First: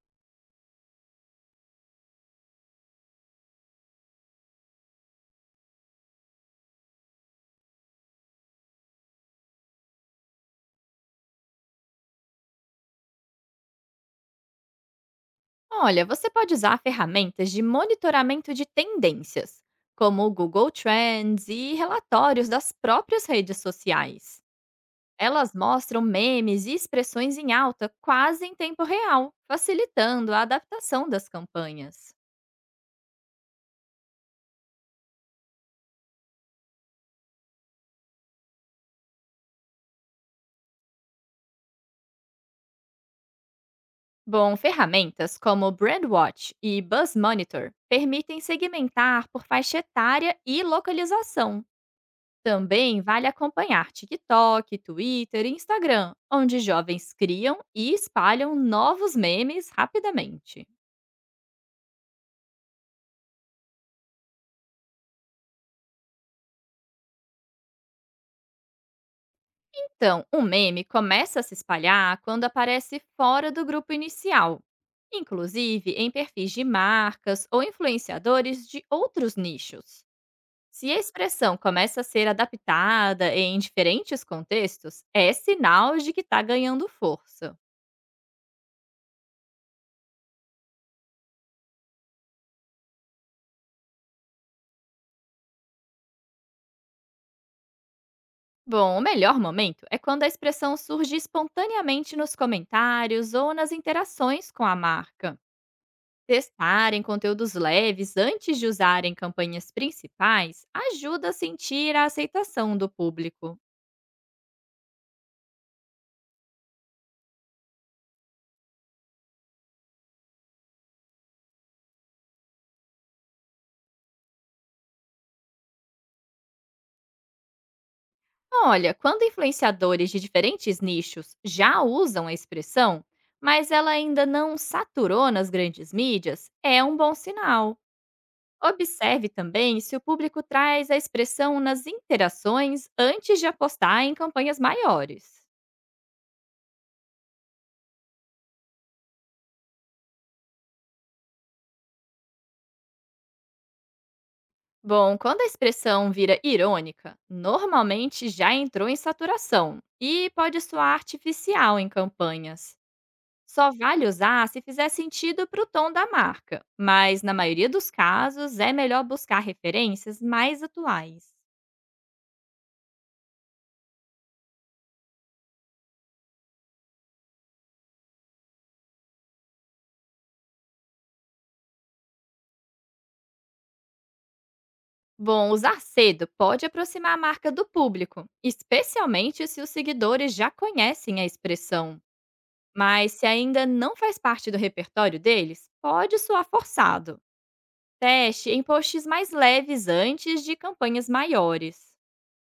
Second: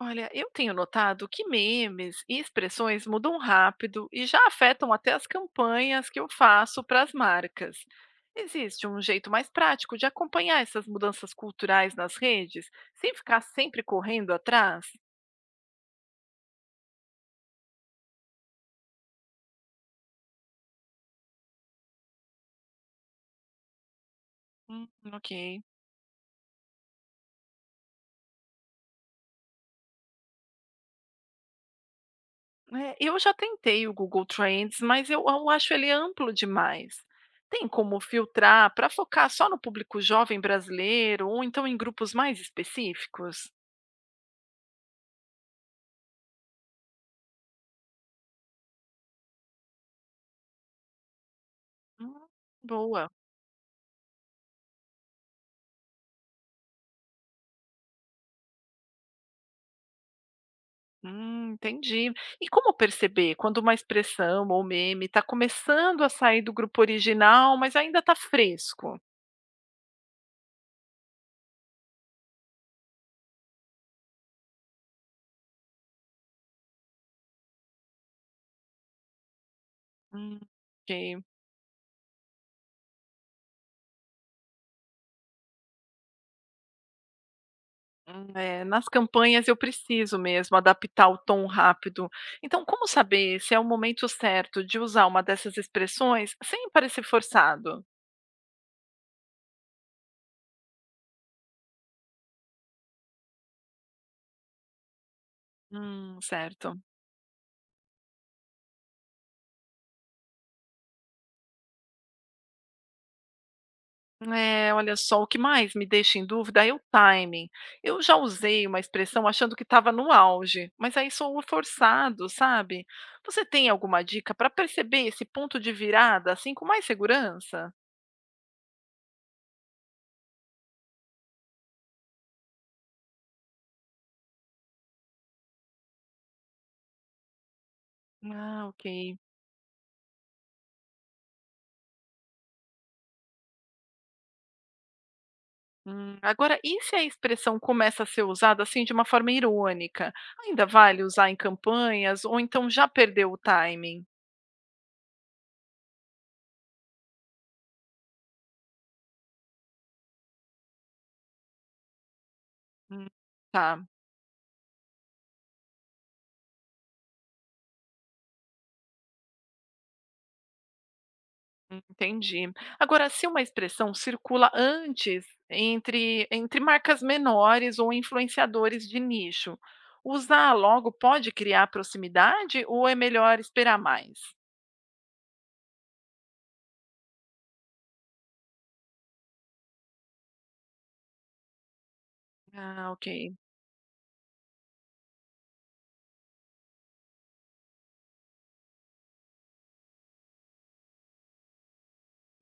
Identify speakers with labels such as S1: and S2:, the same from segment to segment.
S1: Olha, eu tenho notado que memes e expressões mudam rápido e já afetam até as campanhas que eu faço para as marcas. Existe um jeito mais prático de acompanhar essas mudanças culturais nas redes, sem ficar sempre correndo atrás?
S2: Olha, você pode usar ferramentas de monitoramento de tendências, como o Google Trends e relatórios das próprias redes sociais.
S1: Hum,
S2: Elas
S1: ok.
S2: mostram memes e expressões em alta quase em tempo real, facilitando a adaptação das campanhas.
S1: É, eu já tentei o Google Trends, mas eu acho ele amplo demais. Tem como filtrar para focar só no público jovem brasileiro ou então em grupos mais específicos?
S2: Bom, ferramentas como Brandwatch e Buzz Monitor permitem segmentar por faixa etária e localização.
S1: Hum,
S2: Também
S1: boa.
S2: vale acompanhar TikTok, Twitter e Instagram, onde jovens criam e espalham novos memes rapidamente.
S1: Entendi. E como perceber quando uma expressão ou meme está começando a sair do grupo original, mas ainda está fresco?
S2: Então, um meme começa a se espalhar quando aparece fora do grupo inicial, inclusive em perfis de marcas ou influenciadores de outros nichos.
S1: Hum, ok.
S2: Se a expressão começa a ser adaptada em diferentes contextos, é sinal de que está ganhando força.
S1: É, nas campanhas eu preciso mesmo adaptar o tom rápido. Então, como saber se é o momento certo de usar uma dessas expressões sem parecer forçado?
S2: Bom, o melhor momento é quando a expressão surge espontaneamente nos comentários ou nas interações com a marca.
S1: Certo.
S2: Testarem conteúdos leves antes de usarem campanhas principais ajuda a sentir a aceitação do público.
S1: É, olha só, o que mais me deixa em dúvida é o timing. Eu já usei uma expressão achando que estava no auge, mas aí sou um forçado, sabe? Você tem alguma dica para perceber esse ponto de virada assim com mais segurança?
S2: Olha, quando influenciadores de diferentes nichos já usam a expressão, mas ela ainda não saturou nas grandes mídias, é um bom sinal.
S1: Ah, ok.
S2: Observe também se o público traz a expressão nas interações antes de apostar em campanhas maiores.
S1: Agora, e se a expressão começa a ser usada assim de uma forma irônica? Ainda vale usar em campanhas ou então já perdeu o timing?
S2: Bom, quando a expressão vira irônica, normalmente já entrou em saturação e pode soar artificial em campanhas.
S1: Hum,
S2: Só
S1: tá.
S2: vale usar se fizer sentido para o tom da marca, mas na maioria dos casos é melhor buscar referências mais atuais.
S1: Entendi. Agora, se uma expressão circula antes entre marcas menores ou influenciadores de nicho, usar logo pode criar proximidade ou é melhor esperar mais?
S2: Bom, usar cedo pode aproximar a marca do público, especialmente se os seguidores já conhecem a expressão.
S1: Ah, ok.
S2: Mas se ainda não faz parte do repertório deles, pode soar forçado. Teste em posts mais leves antes de campanhas maiores.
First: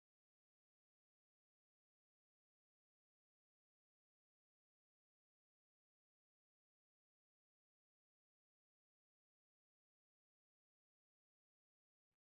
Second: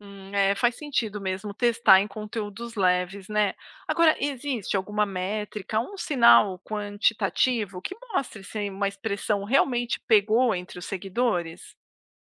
S1: É, faz sentido mesmo testar em conteúdos leves, né? Agora, existe alguma métrica, um sinal quantitativo que mostre se uma expressão realmente pegou entre os seguidores?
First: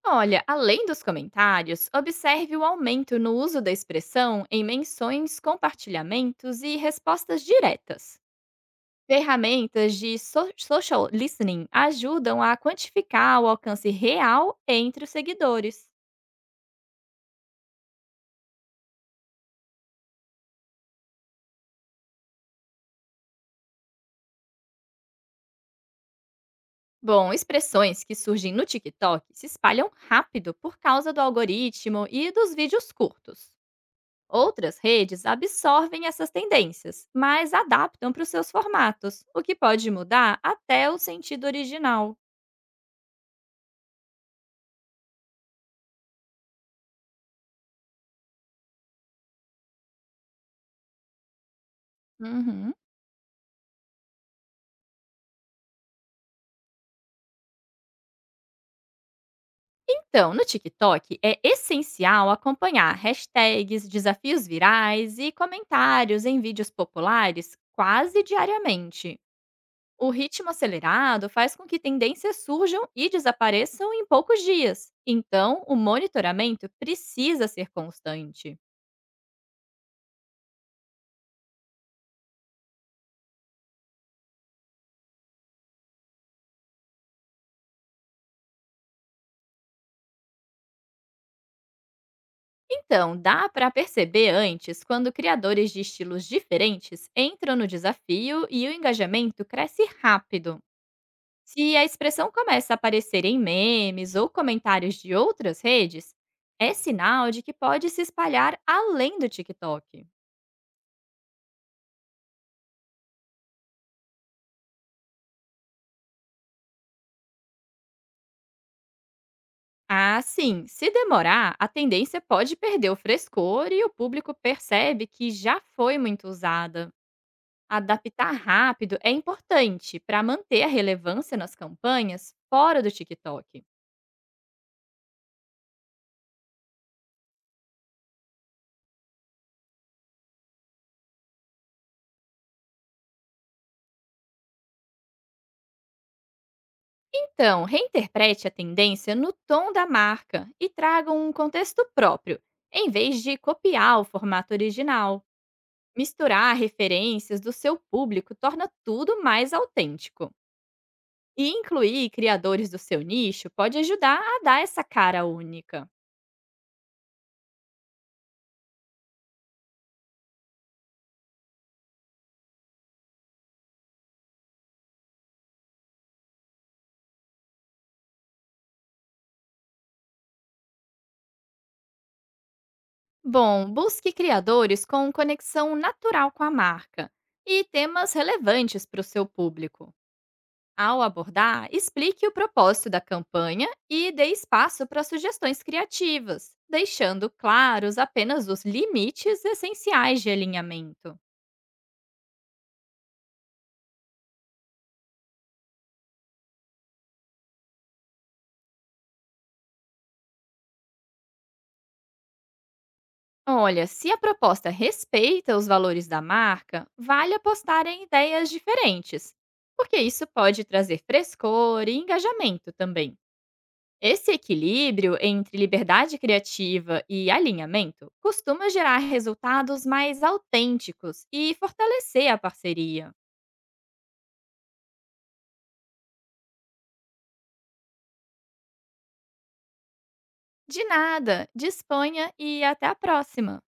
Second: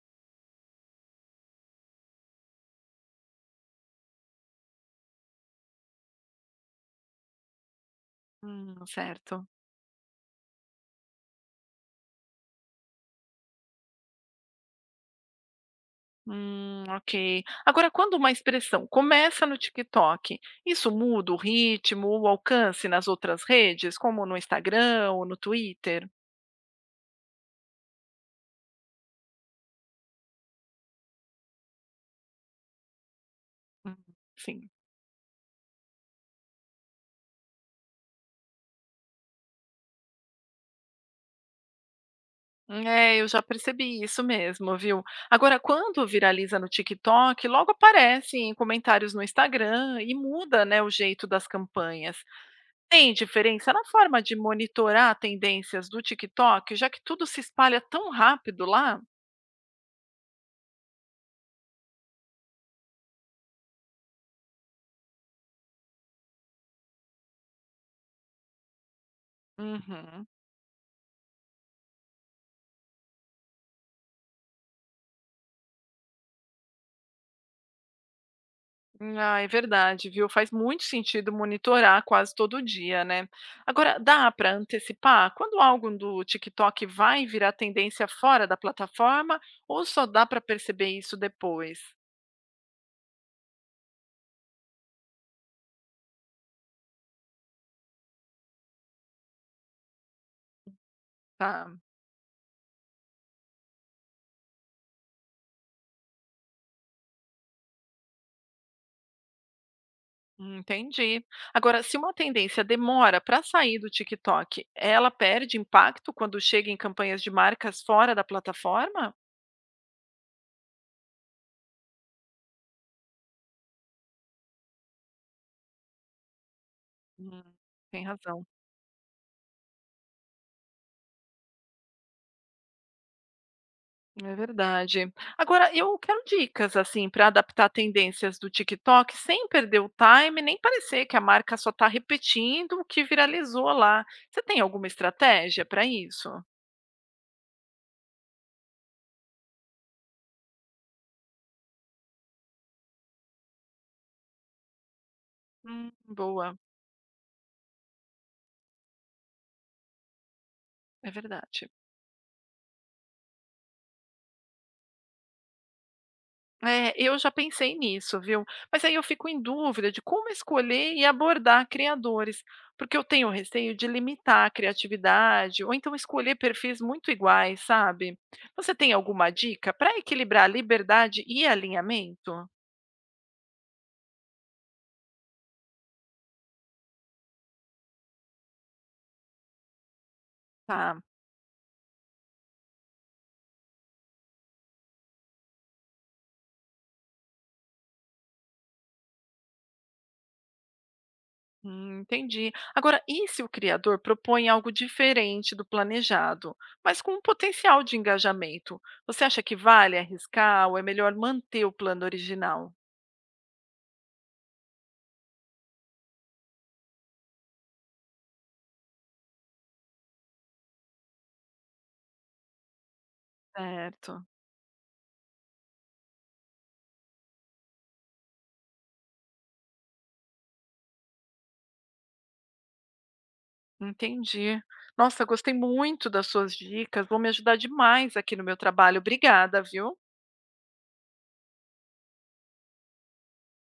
S2: Olha, além dos comentários, observe o aumento no uso da expressão em menções, compartilhamentos e respostas diretas.
S1: Certo.
S2: Ferramentas de social listening ajudam a quantificar o alcance real entre os seguidores.
S1: Ok. Agora, quando uma expressão começa no TikTok, isso muda o ritmo, o alcance nas outras redes, como no Instagram ou no Twitter?
S2: Bom, expressões que surgem no TikTok se espalham rápido por causa do algoritmo e dos vídeos curtos.
S1: Hum, Sim.
S2: Outras redes absorvem essas tendências, mas adaptam para os seus formatos, o que pode mudar até o sentido original.
S1: É, eu já percebi isso mesmo, viu? Agora, quando viraliza no TikTok, logo aparece em comentários no Instagram e muda, né, o jeito das campanhas.
S2: Uhum.
S1: Tem diferença na forma de monitorar tendências do TikTok, já que tudo se espalha tão rápido lá?
S2: Então, no TikTok é essencial acompanhar hashtags, desafios virais e comentários em vídeos populares quase diariamente. O
S1: Uhum.
S2: ritmo acelerado faz com que tendências surjam e desapareçam em poucos dias. Então, o monitoramento precisa ser constante.
S1: Ah, é verdade, viu? Faz muito sentido monitorar quase todo dia, né? Agora, dá para antecipar quando algo do TikTok vai virar tendência fora da plataforma ou só dá para perceber isso depois?
S2: Então, dá para perceber antes quando criadores de estilos diferentes entram no desafio e o engajamento cresce rápido.
S1: Tá,
S2: Se a expressão começa a aparecer em memes ou comentários de outras redes, é sinal de que pode se espalhar além do TikTok.
S1: entendi. Agora, se uma tendência demora para sair do TikTok, ela perde impacto quando chega em campanhas de marcas fora da plataforma?
S2: Ah, sim, se demorar, a tendência pode perder o frescor e o público percebe que já foi muito usada.
S1: Hum, tem
S2: Adaptar
S1: razão.
S2: rápido é importante para manter a relevância nas campanhas fora do TikTok.
S1: É verdade. Agora, eu quero dicas, assim, para adaptar tendências do TikTok sem perder o time, nem parecer que a marca só está repetindo o que viralizou lá. Você tem alguma estratégia para isso?
S2: Então, reinterprete a tendência no tom da marca e traga um contexto próprio, em vez de copiar o formato original. Misturar
S1: Boa,
S2: referências do seu público torna tudo mais autêntico.
S1: é
S2: E
S1: verdade.
S2: incluir criadores do seu nicho pode ajudar a dar essa cara única.
S1: É, eu já pensei nisso, viu? Mas aí eu fico em dúvida de como escolher e abordar criadores, porque eu tenho receio de limitar a criatividade ou então escolher perfis muito iguais, sabe? Você tem alguma dica para equilibrar liberdade e alinhamento?
S2: Bom, busque criadores com conexão natural com a marca e temas relevantes para o seu público.
S1: Tá,
S2: Ao abordar, explique o propósito da campanha e dê espaço para sugestões criativas, deixando claros apenas os limites essenciais de alinhamento.
S1: entendi. Agora, e se o criador propõe algo diferente do planejado, mas com um potencial de engajamento? Você acha que vale arriscar ou é melhor manter o plano original?
S2: Olha, se a proposta respeita os valores da marca, vale apostar em ideias diferentes, porque isso pode trazer frescor e engajamento também.
S1: Certo.
S2: Esse equilíbrio entre liberdade criativa e alinhamento costuma gerar resultados mais autênticos e fortalecer a parceria.
S1: Entendi. Nossa, gostei muito das suas dicas, vão me ajudar demais aqui no meu trabalho. Obrigada, viu?
S2: De nada, disponha e até a próxima!